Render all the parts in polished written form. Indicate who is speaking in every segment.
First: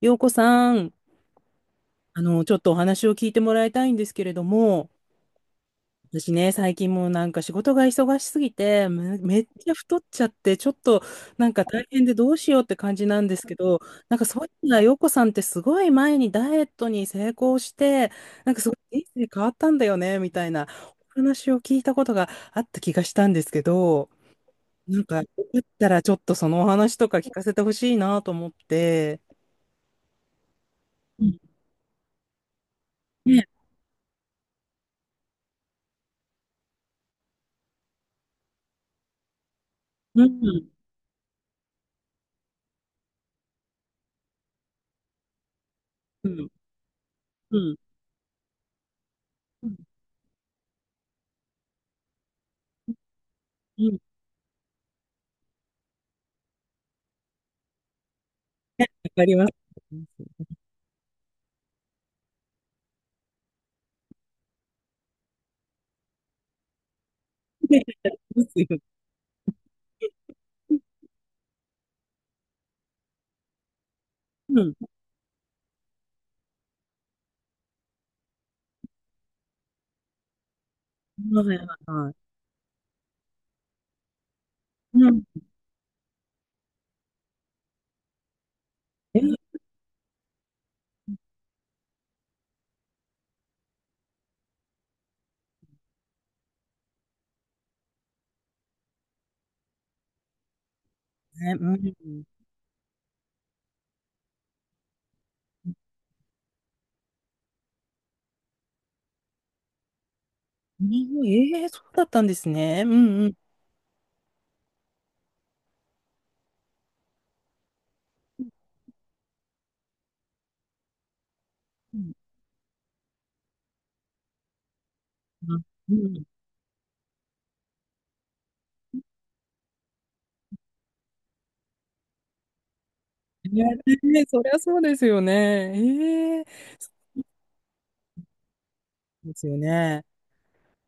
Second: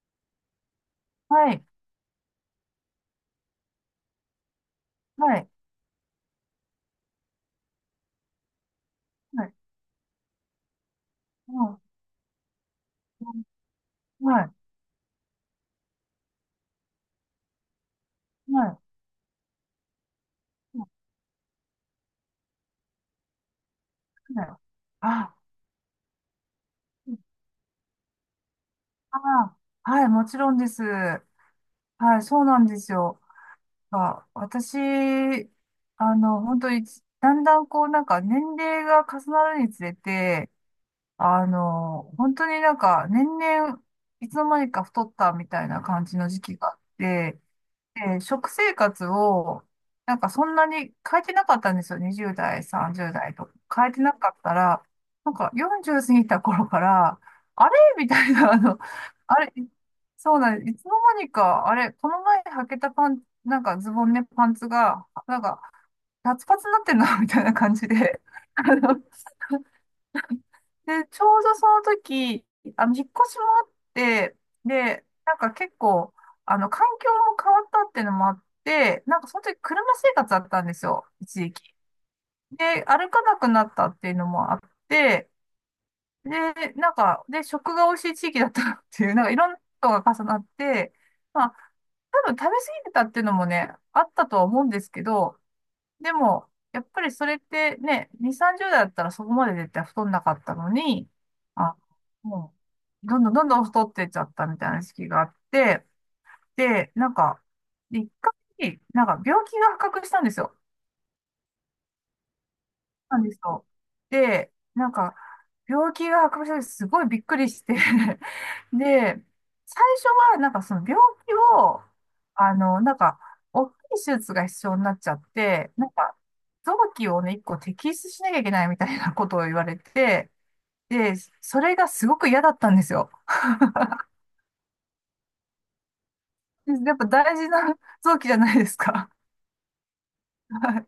Speaker 1: 洋子さん、
Speaker 2: はい、
Speaker 1: ちょっとお話を聞いてもらいたいんですけれども、
Speaker 2: はい、
Speaker 1: 私ね、最近もうなんか仕事が忙しすぎて、め
Speaker 2: は
Speaker 1: っ
Speaker 2: い、
Speaker 1: ちゃ太っちゃって、ちょっとなん
Speaker 2: う
Speaker 1: か
Speaker 2: ん
Speaker 1: 大変でどうしようって感じなんですけど、なんか
Speaker 2: うん、
Speaker 1: そ
Speaker 2: は
Speaker 1: うい
Speaker 2: い、
Speaker 1: うのは洋子さんってすごい前にダイエットに成功して、なん
Speaker 2: は
Speaker 1: かすご
Speaker 2: い、
Speaker 1: い人生変わったんだよね、みたいな
Speaker 2: は
Speaker 1: お話を聞いたことがあった気がしたんですけど、
Speaker 2: いはい、
Speaker 1: なんかよか
Speaker 2: あ、
Speaker 1: ったらちょっとそのお話とか聞かせてほしいなと思って。
Speaker 2: あ、はい、もちろんです。
Speaker 1: うん、
Speaker 2: はい、そうなんですよ。
Speaker 1: ね、
Speaker 2: あ、私、本当に、だんだんこう、なんか年齢が重なるにつれ
Speaker 1: う
Speaker 2: て、
Speaker 1: ん。
Speaker 2: 本当になんか年々、いつの間にか太ったみたいな感じ
Speaker 1: う
Speaker 2: の時
Speaker 1: ん。
Speaker 2: 期があって、
Speaker 1: うん。
Speaker 2: で、食生活を、なんかそんなに変えてなかったんですよ。20代、30代と。
Speaker 1: う
Speaker 2: 変え
Speaker 1: ん、わ
Speaker 2: てなかったら、なんか40過ぎた頃から、あれみたいな、
Speaker 1: か
Speaker 2: あ
Speaker 1: りま
Speaker 2: れ、
Speaker 1: す。
Speaker 2: そうなんです。いつの間にか、あれ、この前履けたパン、なんかズボンね、パンツが、なんか、パツパツになってんな、みたいな感じ
Speaker 1: で
Speaker 2: で、あ
Speaker 1: すよ。
Speaker 2: ので、ちょうどその時、引っ越しもあって、
Speaker 1: うん。
Speaker 2: で、なんか結構、環境も変わったっていうのもあって、なんかその時車生活だったんですよ、一
Speaker 1: は
Speaker 2: 時
Speaker 1: いはい
Speaker 2: 期。
Speaker 1: はい。
Speaker 2: で、歩かなくなったっていうのもあっ
Speaker 1: うん。
Speaker 2: て、で、なんか、で、食が美味しい地域だったっていう、
Speaker 1: で
Speaker 2: なんかい
Speaker 1: す
Speaker 2: ろんなことが重なって、まあ、多分食べ過ぎてたっていうのもね、あったとは思うんですけど、でも、やっぱりそれってね、2、30代だったらそこまで絶対太んなかったのに、
Speaker 1: ね、う
Speaker 2: あ、
Speaker 1: ん。
Speaker 2: もう、どんどんどんどん太ってっちゃったみたいな時期があって、で、なんか、一回、なんか病気が発覚したんですよ。
Speaker 1: うん、ええ、そうだったんですね。うん
Speaker 2: なん
Speaker 1: う
Speaker 2: で
Speaker 1: ん。
Speaker 2: すよ。で、なんか、病気が発覚した時すごいびっくりして で、最初はなんかその病気を、
Speaker 1: うん。
Speaker 2: なんか、大きい手術が必要になっちゃって、なん
Speaker 1: う
Speaker 2: か、
Speaker 1: ん。
Speaker 2: 臓器をね、一個摘出しなきゃいけないみたいな ことを言われて、で、それがすごく嫌だったんですよ。
Speaker 1: いや、ね、そりゃそうですよね。ええ、
Speaker 2: で
Speaker 1: そ
Speaker 2: やっぱ大事な 臓器じゃないですか。
Speaker 1: うですよね。
Speaker 2: は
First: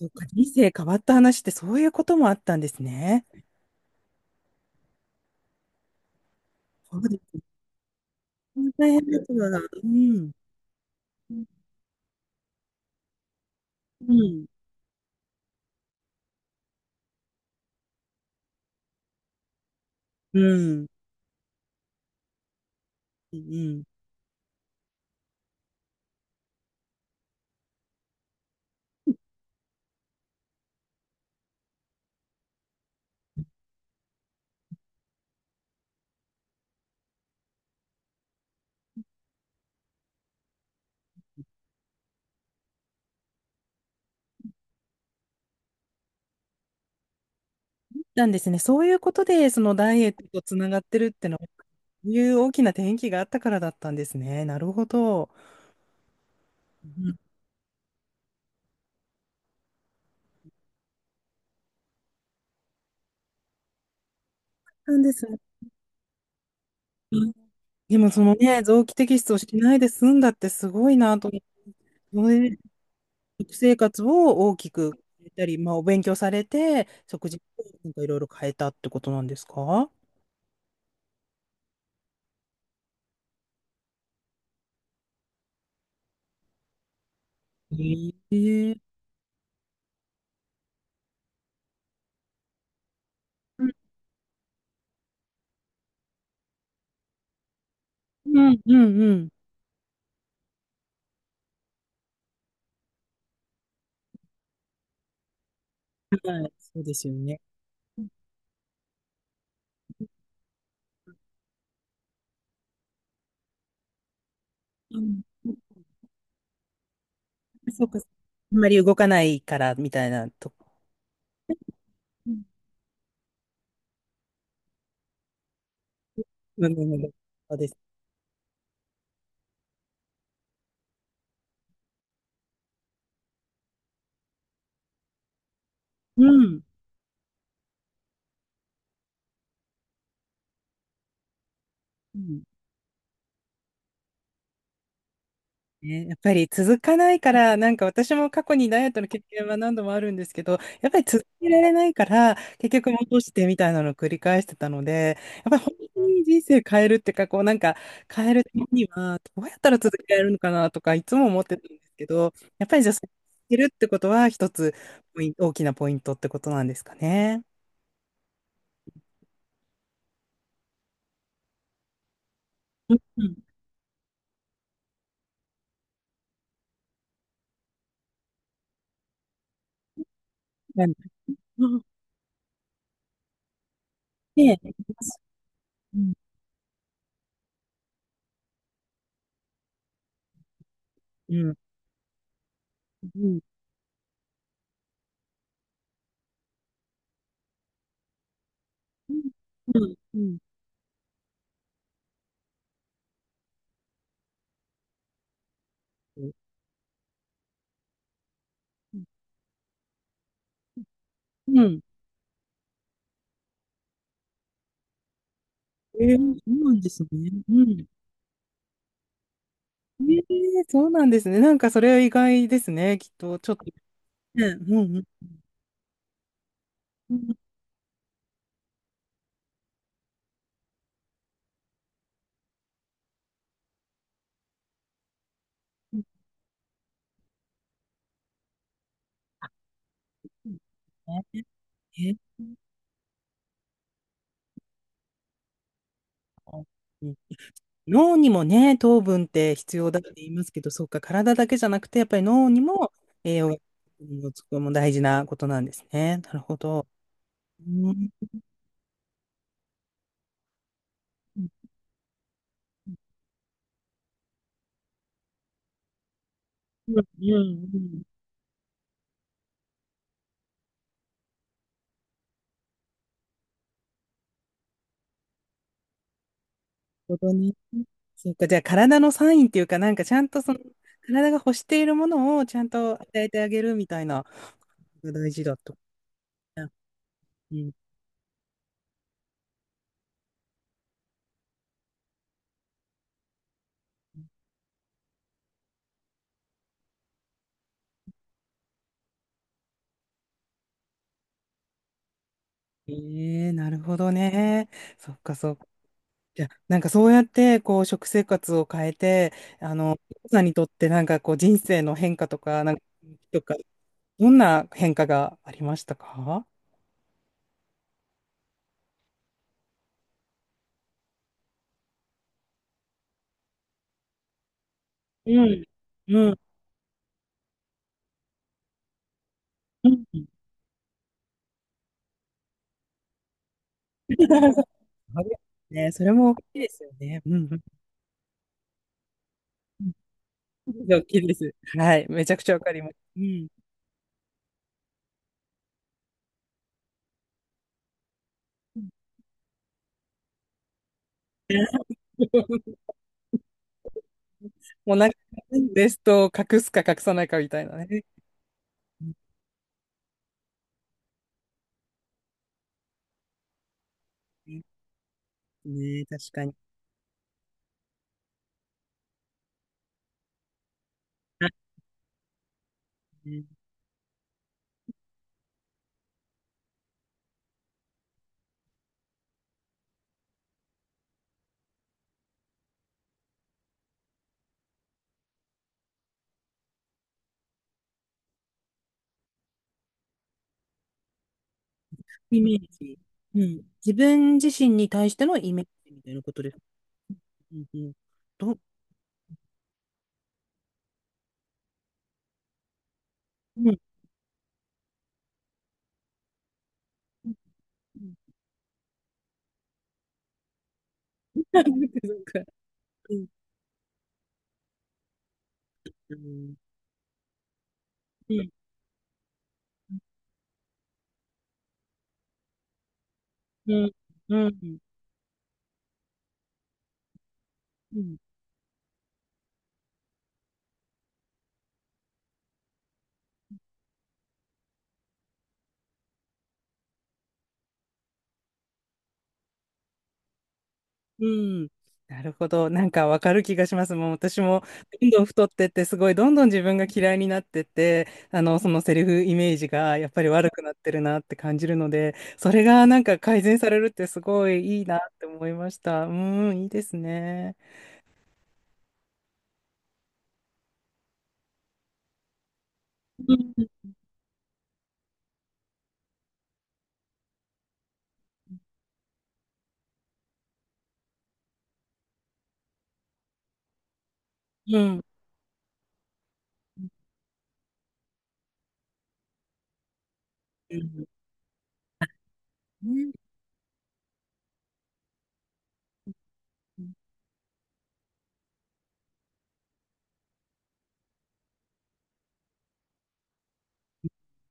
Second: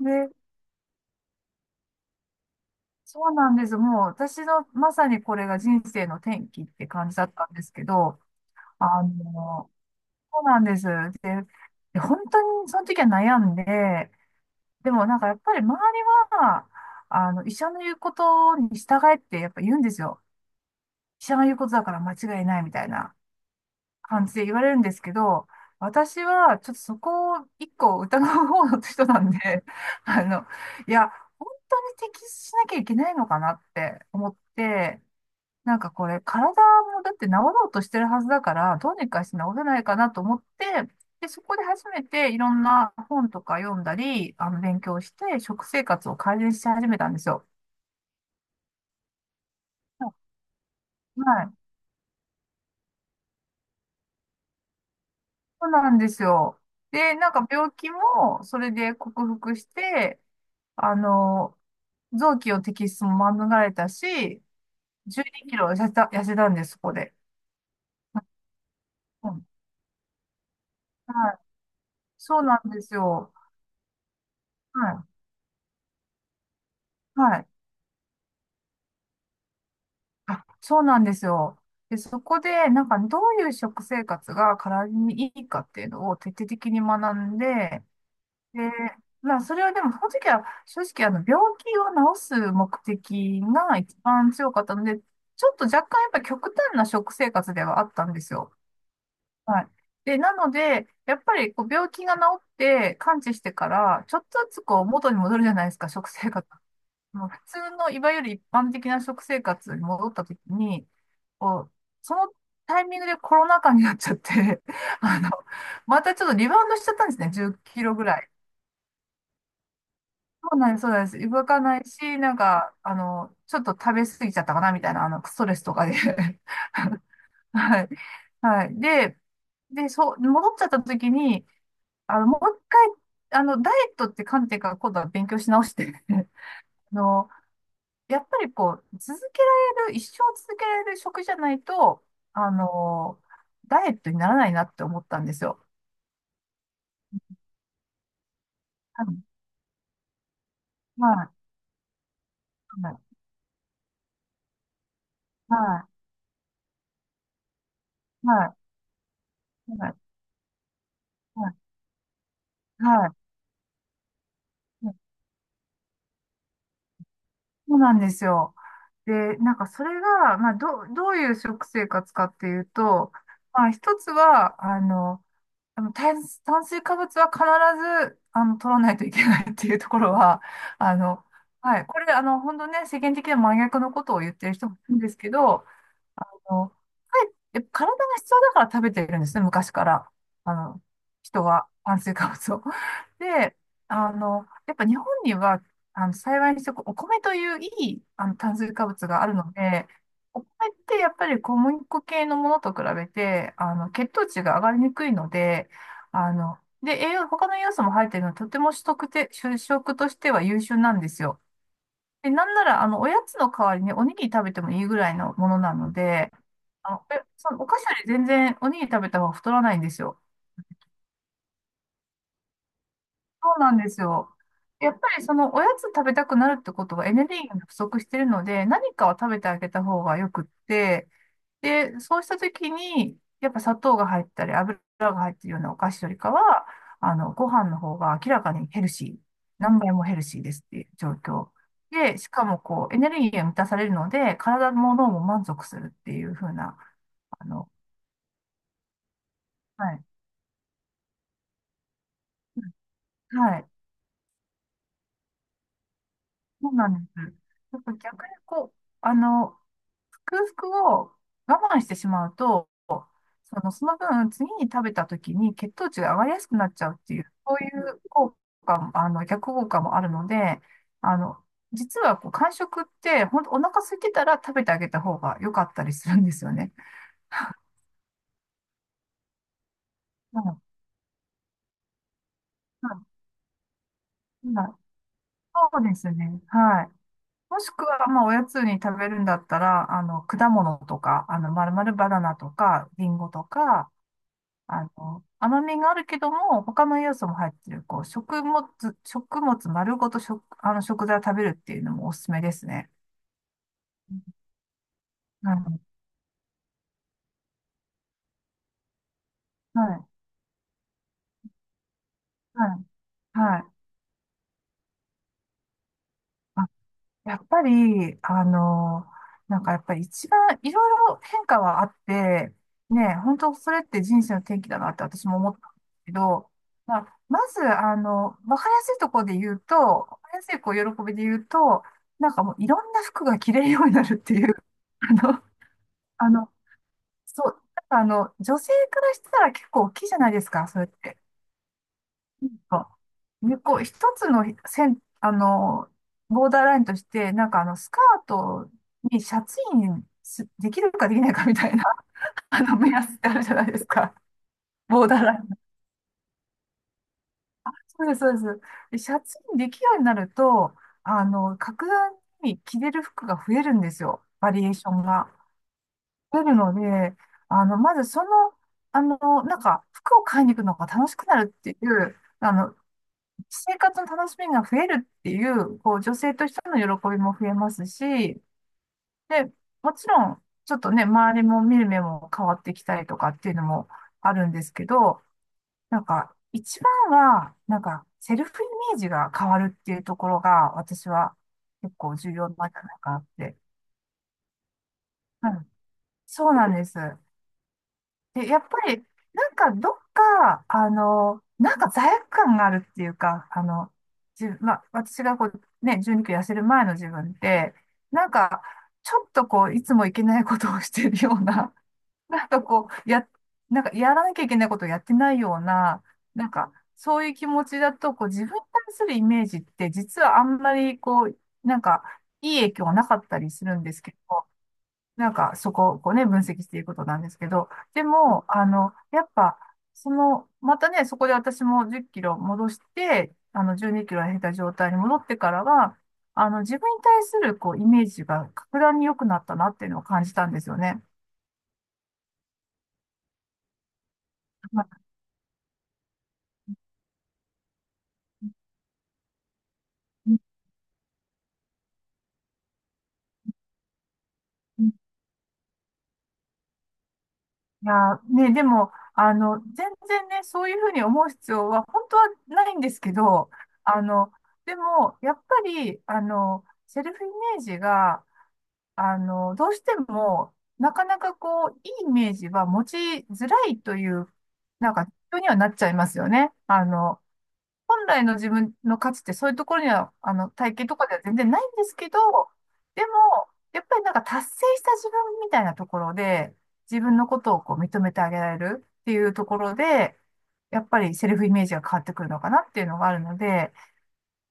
Speaker 2: い、
Speaker 1: っか、
Speaker 2: で、
Speaker 1: 人生変わった話ってそういうこともあったんです
Speaker 2: そ
Speaker 1: ね。
Speaker 2: うなんです。もう私のまさにこれが人生の転機って
Speaker 1: そう
Speaker 2: 感じ
Speaker 1: で
Speaker 2: だっ
Speaker 1: す。
Speaker 2: たんですけど、
Speaker 1: 大変
Speaker 2: あ
Speaker 1: ですわ。
Speaker 2: の、
Speaker 1: うん。
Speaker 2: そうなんです。
Speaker 1: うん。
Speaker 2: で、本当にその時は悩んで、
Speaker 1: うん。
Speaker 2: でもなんかやっぱり周りは、医者の言うことに従えってやっぱ言うんですよ。
Speaker 1: うん。
Speaker 2: 医者が言うことだから間違いないみたいな
Speaker 1: うん。
Speaker 2: 感じで言われるんですけど、私はちょっとそこを一個疑う方の人なんで、あの、いや、本当に適切しなきゃいけないのかなって思って、なんかこれ、体もだって治ろうとしてるはずだから、どうにかして治せないかなと思って、で、そこで初めていろんな本とか読んだり、勉強して、食生活を改善し始めたんですよ。
Speaker 1: なんですね。そういうことで、そのダイエットとつながってるっての
Speaker 2: は
Speaker 1: は
Speaker 2: い。
Speaker 1: そういう大きな転機があったからだったんですね。なるほど。
Speaker 2: そうなんですよ。
Speaker 1: う
Speaker 2: で、
Speaker 1: ん、
Speaker 2: なんか病気もそれで克服して、あの、臓器の摘出も免れたし、
Speaker 1: なんで
Speaker 2: 12
Speaker 1: すね。
Speaker 2: キロ痩せたんです、そこで。
Speaker 1: うん。でもそのね、臓器摘
Speaker 2: う
Speaker 1: 出をし
Speaker 2: ん、
Speaker 1: ないで済んだってすごいなと
Speaker 2: は
Speaker 1: 思
Speaker 2: い。
Speaker 1: って、そ
Speaker 2: そう
Speaker 1: れで
Speaker 2: なんですよ。
Speaker 1: 食生活を大き
Speaker 2: は
Speaker 1: く
Speaker 2: い。
Speaker 1: 変えたり、まあ、お勉強されて、食
Speaker 2: は
Speaker 1: 事
Speaker 2: い、
Speaker 1: をなんかいろいろ変えたってことなんですか？
Speaker 2: あ、そうなんですよ。で、そこで、なんか、どういう食生活が体にいいかっていうのを徹底的に学んで、で、
Speaker 1: ええ、
Speaker 2: まあ、それはでも、その時は、正直、病気を治す目的
Speaker 1: うん
Speaker 2: が一番強かったので、ちょっと若干、やっぱ極端な食生活ではあったんで
Speaker 1: う
Speaker 2: すよ。
Speaker 1: んうんうん。
Speaker 2: はい。で、なので、やっぱり、こう、病気が治って、完治してから、ちょっとずつ、こう、元に戻るじゃないですか、食生
Speaker 1: は
Speaker 2: 活。
Speaker 1: い、そうですよ
Speaker 2: もう普
Speaker 1: ね。
Speaker 2: 通の、いわゆる一般的な食生活に戻った時に、こう、そのタイミングでコロナ禍になっちゃって、
Speaker 1: う ん、
Speaker 2: あの、またちょっとリバウンドしちゃったんですね、10キ
Speaker 1: そう
Speaker 2: ロ
Speaker 1: か。
Speaker 2: ぐらい。
Speaker 1: あんまり動かないからみたいなと
Speaker 2: そう
Speaker 1: こ。
Speaker 2: なんです、そうなんです。動かないし、
Speaker 1: う
Speaker 2: なん
Speaker 1: ん
Speaker 2: か、ちょっと食べ過ぎちゃったかな、みたいな、ストレスとかで。
Speaker 1: うんうんうん、そうです。
Speaker 2: はい。はい。で、そう、戻っちゃった時に、もう一回、ダイエットって観点から今度は勉強し直して、
Speaker 1: うん。
Speaker 2: あの、やっぱりこう、続けられる、一生続けられる食じゃないと、
Speaker 1: うん。
Speaker 2: あの、ダイエットにならないなって思ったんですよ。
Speaker 1: ね、やっぱり続かないから、なんか私も過去にダイエット
Speaker 2: は
Speaker 1: の経
Speaker 2: い、
Speaker 1: 験は何度もあるんですけど、やっぱり
Speaker 2: は
Speaker 1: 続
Speaker 2: い、
Speaker 1: けられないから、結局
Speaker 2: はい、
Speaker 1: 戻してみたいなのを繰り返してたので、やっぱり本当に人生変えるっていうか、こうなんか変
Speaker 2: は
Speaker 1: えるた
Speaker 2: い、
Speaker 1: めには、どうやったら
Speaker 2: はい、
Speaker 1: 続けられるのかなとか、いつも思ってたん
Speaker 2: は
Speaker 1: ですけど、やっぱり
Speaker 2: い、
Speaker 1: じゃあ、続
Speaker 2: はい、
Speaker 1: けるってことは一つ、ポイン大きなポイントってことなんですかね。
Speaker 2: そうなんですよ。で、なんかそれが、まあ、どういう食生活かっていう
Speaker 1: うん
Speaker 2: と、
Speaker 1: うん。
Speaker 2: まあ、一つは、あの炭、炭水化物は必ず、取らないといけないっていうところは、
Speaker 1: なん
Speaker 2: あ
Speaker 1: か、
Speaker 2: の、
Speaker 1: う
Speaker 2: は
Speaker 1: ん、
Speaker 2: い。これ、本当ね、世間的な真逆のことを言ってる
Speaker 1: ね
Speaker 2: 人
Speaker 1: え、
Speaker 2: もいるんですけど、
Speaker 1: うん、
Speaker 2: はい、体が必要だから食べてるんですね、昔から。あの、人
Speaker 1: うん、
Speaker 2: は炭水化物を。
Speaker 1: うん、
Speaker 2: で、やっぱ日本には、幸いにしてこうお米といういい、炭水化物
Speaker 1: うん、
Speaker 2: があるので、
Speaker 1: うん、う
Speaker 2: お米ってやっぱり小麦粉系のものと比べて、血糖値が上がりにくいので、
Speaker 1: ん。
Speaker 2: で、栄養、他の栄養素も入っているので、とても主食としては優秀なんですよ。
Speaker 1: うん、
Speaker 2: で、なんなら、おやつの代わりにおにぎり食べてもいいぐらいのものなの
Speaker 1: ええ、そ
Speaker 2: で、
Speaker 1: うなんですね。
Speaker 2: そ
Speaker 1: う
Speaker 2: のお菓子
Speaker 1: ん。
Speaker 2: より全然おにぎり食べた方が太らないんです
Speaker 1: え
Speaker 2: よ。
Speaker 1: え、そうなんですね。なんかそれは意外ですね。きっと、ちょ
Speaker 2: そ
Speaker 1: っ
Speaker 2: う
Speaker 1: と。
Speaker 2: な
Speaker 1: ね、
Speaker 2: んですよ。
Speaker 1: う
Speaker 2: やっ
Speaker 1: ん、う
Speaker 2: ぱり
Speaker 1: ん。
Speaker 2: そのおやつ食べたくなるってことはエ
Speaker 1: う
Speaker 2: ネル
Speaker 1: ん
Speaker 2: ギーが不足してるので、何かを食べてあげた方がよくって、で、そうした時に、やっぱ砂糖が入ったり油が入ってるようなお菓
Speaker 1: う
Speaker 2: 子よりかは、ご飯の方が明らかにヘルシー、何倍もヘルシー
Speaker 1: ん、
Speaker 2: ですっていう状
Speaker 1: ね
Speaker 2: 況。
Speaker 1: え、
Speaker 2: で、しかもこう、エネルギーが満たされるので、体も脳も満足するっていう風な、あの、
Speaker 1: 脳にもね、糖分って必
Speaker 2: は
Speaker 1: 要だっ
Speaker 2: い。
Speaker 1: て言いますけど、そうか、体だけじゃなくて、やっぱり脳にも栄養
Speaker 2: はい。
Speaker 1: がつくのも大事なことなんですね。なるほ
Speaker 2: そう
Speaker 1: ど。
Speaker 2: なんです。
Speaker 1: う
Speaker 2: やっ
Speaker 1: ん、
Speaker 2: ぱ
Speaker 1: うん、
Speaker 2: 逆にこう、空腹を我慢してしまうと、その分、次に食べた時に血糖値が上がりやすくなっちゃう
Speaker 1: う
Speaker 2: ってい
Speaker 1: ん、
Speaker 2: う、
Speaker 1: う
Speaker 2: そういう
Speaker 1: ん、
Speaker 2: 効果も、逆効果もあるので、あの、実はこう、間食って、本当お腹空いてたら食べてあげた方が良かったりするんですよね。
Speaker 1: なるほどね。そうか、じゃあ体のサインっていうか、なんかちゃん
Speaker 2: う
Speaker 1: とそ
Speaker 2: ん
Speaker 1: の、体が欲しているものをちゃん
Speaker 2: う
Speaker 1: と与
Speaker 2: ん、
Speaker 1: えてあげるみたいな、が大事だと。
Speaker 2: そうですね。はい。
Speaker 1: う
Speaker 2: もし
Speaker 1: ん。
Speaker 2: くは、まあ、おやつに食べるんだったら、果物とか、まるまるバナナとか、リンゴとか、甘みがあるけども、他の要素も入ってる、こう、食物、食物丸ごと食、あの、食材を食べるっていうのもおすすめですね。
Speaker 1: ええ、なるほど
Speaker 2: うん、
Speaker 1: ね。そっかそっか。じゃあ、なんかそうやって、こう、食生活を変えて、あ
Speaker 2: は
Speaker 1: の、
Speaker 2: い、
Speaker 1: さんにとってなんかこう、人生の変化とか、
Speaker 2: は
Speaker 1: なんか、
Speaker 2: い、
Speaker 1: と
Speaker 2: は
Speaker 1: か、
Speaker 2: い、はい。
Speaker 1: どんな変化がありましたか？
Speaker 2: あ、やっぱり、なんかやっぱり一番いろいろ変化はあって、ね、本当それって人生の転機だなって私も
Speaker 1: う
Speaker 2: 思っ
Speaker 1: ん。
Speaker 2: たんですけ
Speaker 1: うん。
Speaker 2: ど、まあ、まず、わかりやすいところで言うと、
Speaker 1: う
Speaker 2: わか
Speaker 1: ん。
Speaker 2: りやすいこう喜びで言うと、なんかもういろんな服が着れるようになるっていう、あの、
Speaker 1: ね、それ
Speaker 2: あ
Speaker 1: も大き
Speaker 2: の、
Speaker 1: いですよね。う
Speaker 2: そ
Speaker 1: ん。
Speaker 2: う、なんか女性からしたら結構大きいじゃないですか、それっ
Speaker 1: 大
Speaker 2: て。
Speaker 1: きいです。はい。めちゃく
Speaker 2: う
Speaker 1: ち
Speaker 2: ん、
Speaker 1: ゃわかります。うん。
Speaker 2: で、こう、一つの線、ボーダーラインとして、なんかスカートにシャツインできるかできないかみたいな、目 安ってあるじゃないですか。
Speaker 1: もう
Speaker 2: ボ
Speaker 1: な
Speaker 2: ー
Speaker 1: んか、
Speaker 2: ダーライン。
Speaker 1: ベストを隠すか隠さないかみたいなね。
Speaker 2: そうです、そうです。
Speaker 1: う
Speaker 2: シャツインできるようになると、格段に着れる服が増えるんですよ。バリエー
Speaker 1: ん、
Speaker 2: ションが
Speaker 1: ね、確
Speaker 2: 出
Speaker 1: かに。
Speaker 2: るので、あの、まずその、あの、なんか、服を買いに行くのが楽しくなるっていう、
Speaker 1: あ、うん、
Speaker 2: 生活の楽しみが増えるっていう、こう、女性としての喜びも増えますし、で、もちろん、ちょっとね、周りも見る目も変わってきたりとかっていうのもあるんですけど、なんか、一番は、なんか、セルフイメージが変わるっていうところが、私は結構重
Speaker 1: イ
Speaker 2: 要
Speaker 1: メー
Speaker 2: なんじゃな
Speaker 1: ジ。
Speaker 2: いかなっ
Speaker 1: う
Speaker 2: て。
Speaker 1: ん。自分自身に対しての
Speaker 2: う
Speaker 1: イメー
Speaker 2: ん、
Speaker 1: ジみたいなこと
Speaker 2: そ
Speaker 1: で
Speaker 2: う
Speaker 1: す。
Speaker 2: なんです。
Speaker 1: うんうん。
Speaker 2: で、
Speaker 1: ど、
Speaker 2: やっぱり、なんかどっか、なんか罪悪感があるっていうか、あ
Speaker 1: うん。
Speaker 2: の、自まあ、私がこう、ね、12キロ痩せる前の自
Speaker 1: う
Speaker 2: 分
Speaker 1: ん。
Speaker 2: って、
Speaker 1: うん。
Speaker 2: なんか、ちょっとこう、いつもいけないことをしてるような、なんか こう、
Speaker 1: うん。
Speaker 2: や、なんかやらなきゃいけないことをやってないような、
Speaker 1: う
Speaker 2: なん
Speaker 1: ん。
Speaker 2: か、そういう気持ちだと、こう、
Speaker 1: う
Speaker 2: 自
Speaker 1: ん。
Speaker 2: 分に対するイメージって、実はあんまり、こう、なんか、いい影響はなかったりす
Speaker 1: う
Speaker 2: るん
Speaker 1: ん。
Speaker 2: ですけど、
Speaker 1: うん。
Speaker 2: なんかそこをこうね、分析していくことなんですけど、
Speaker 1: う
Speaker 2: で
Speaker 1: ん。
Speaker 2: も、やっぱ、その、またね、そこで私も10キロ戻して、あの、12キロ減った状態に戻ってからは、あの、自分に対するこう、イメージが格段に良くなったなっていうのを感じたんですよね。
Speaker 1: うん。なるほど。なんかわかる気がします。もう私も
Speaker 2: まあ
Speaker 1: どんどん太ってって、すごいどんどん自分が嫌いになってって、そのセリフイメージがやっぱり
Speaker 2: うん
Speaker 1: 悪くなってるなって感じるので、それがなんか改善されるってすごいいいなって思いました。うん、いいですね。
Speaker 2: いやね、でも、全然ね、そういうふうに思う必要は本当はないんですけ
Speaker 1: う
Speaker 2: ど、
Speaker 1: ん。
Speaker 2: あの、でも、やっぱり、セルフイメージが、どうしても、なかなかこう、いいイメージは持ちづらいという、
Speaker 1: う
Speaker 2: なん
Speaker 1: ん。
Speaker 2: か、人にはなっちゃいますよね。あの、本来の自分の価値ってそういうところには、体
Speaker 1: う
Speaker 2: 型と
Speaker 1: ん。
Speaker 2: かでは全然ないんですけど、
Speaker 1: う
Speaker 2: で
Speaker 1: ん。
Speaker 2: も、やっぱりなんか達成した自分みたいなところで、自分のことをこう認めてあげられるっていうところで、やっぱりセルフイメージが変わってくるのかなっていうのがあるので、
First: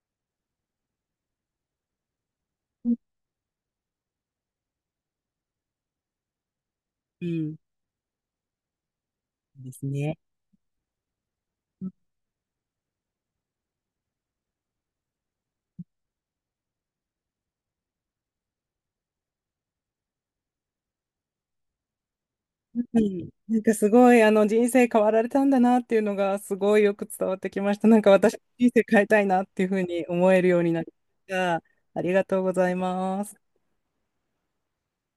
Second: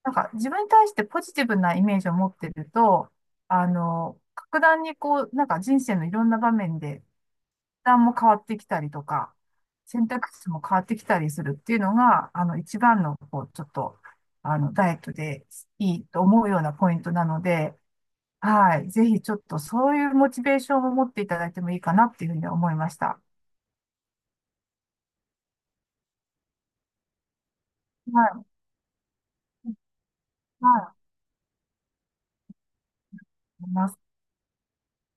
Speaker 2: なんか自分に対してポジティブなイメージを持ってる
Speaker 1: うん。
Speaker 2: と、格段にこう、なんか人生のいろんな場面で、
Speaker 1: うん、
Speaker 2: 負担も変わってきたりとか、
Speaker 1: です
Speaker 2: 選
Speaker 1: ね。
Speaker 2: 択肢も変わってきたりするっていうのが、あの、一番の、こう、ちょっと、あの、ダイエットでいいと思うようなポイントなので、はい。ぜひちょっとそういうモチベーションを持っていただいてもいいかなっていうふうに思いまし
Speaker 1: う
Speaker 2: た。
Speaker 1: ん、なんかすごいあの人生変わられたんだなっていうのがすごいよく伝わってきました。なんか私
Speaker 2: は
Speaker 1: 人生変えたいなっていう
Speaker 2: い。
Speaker 1: ふうに思えるようになり
Speaker 2: はい。
Speaker 1: ました。ありがとうございます。
Speaker 2: 思います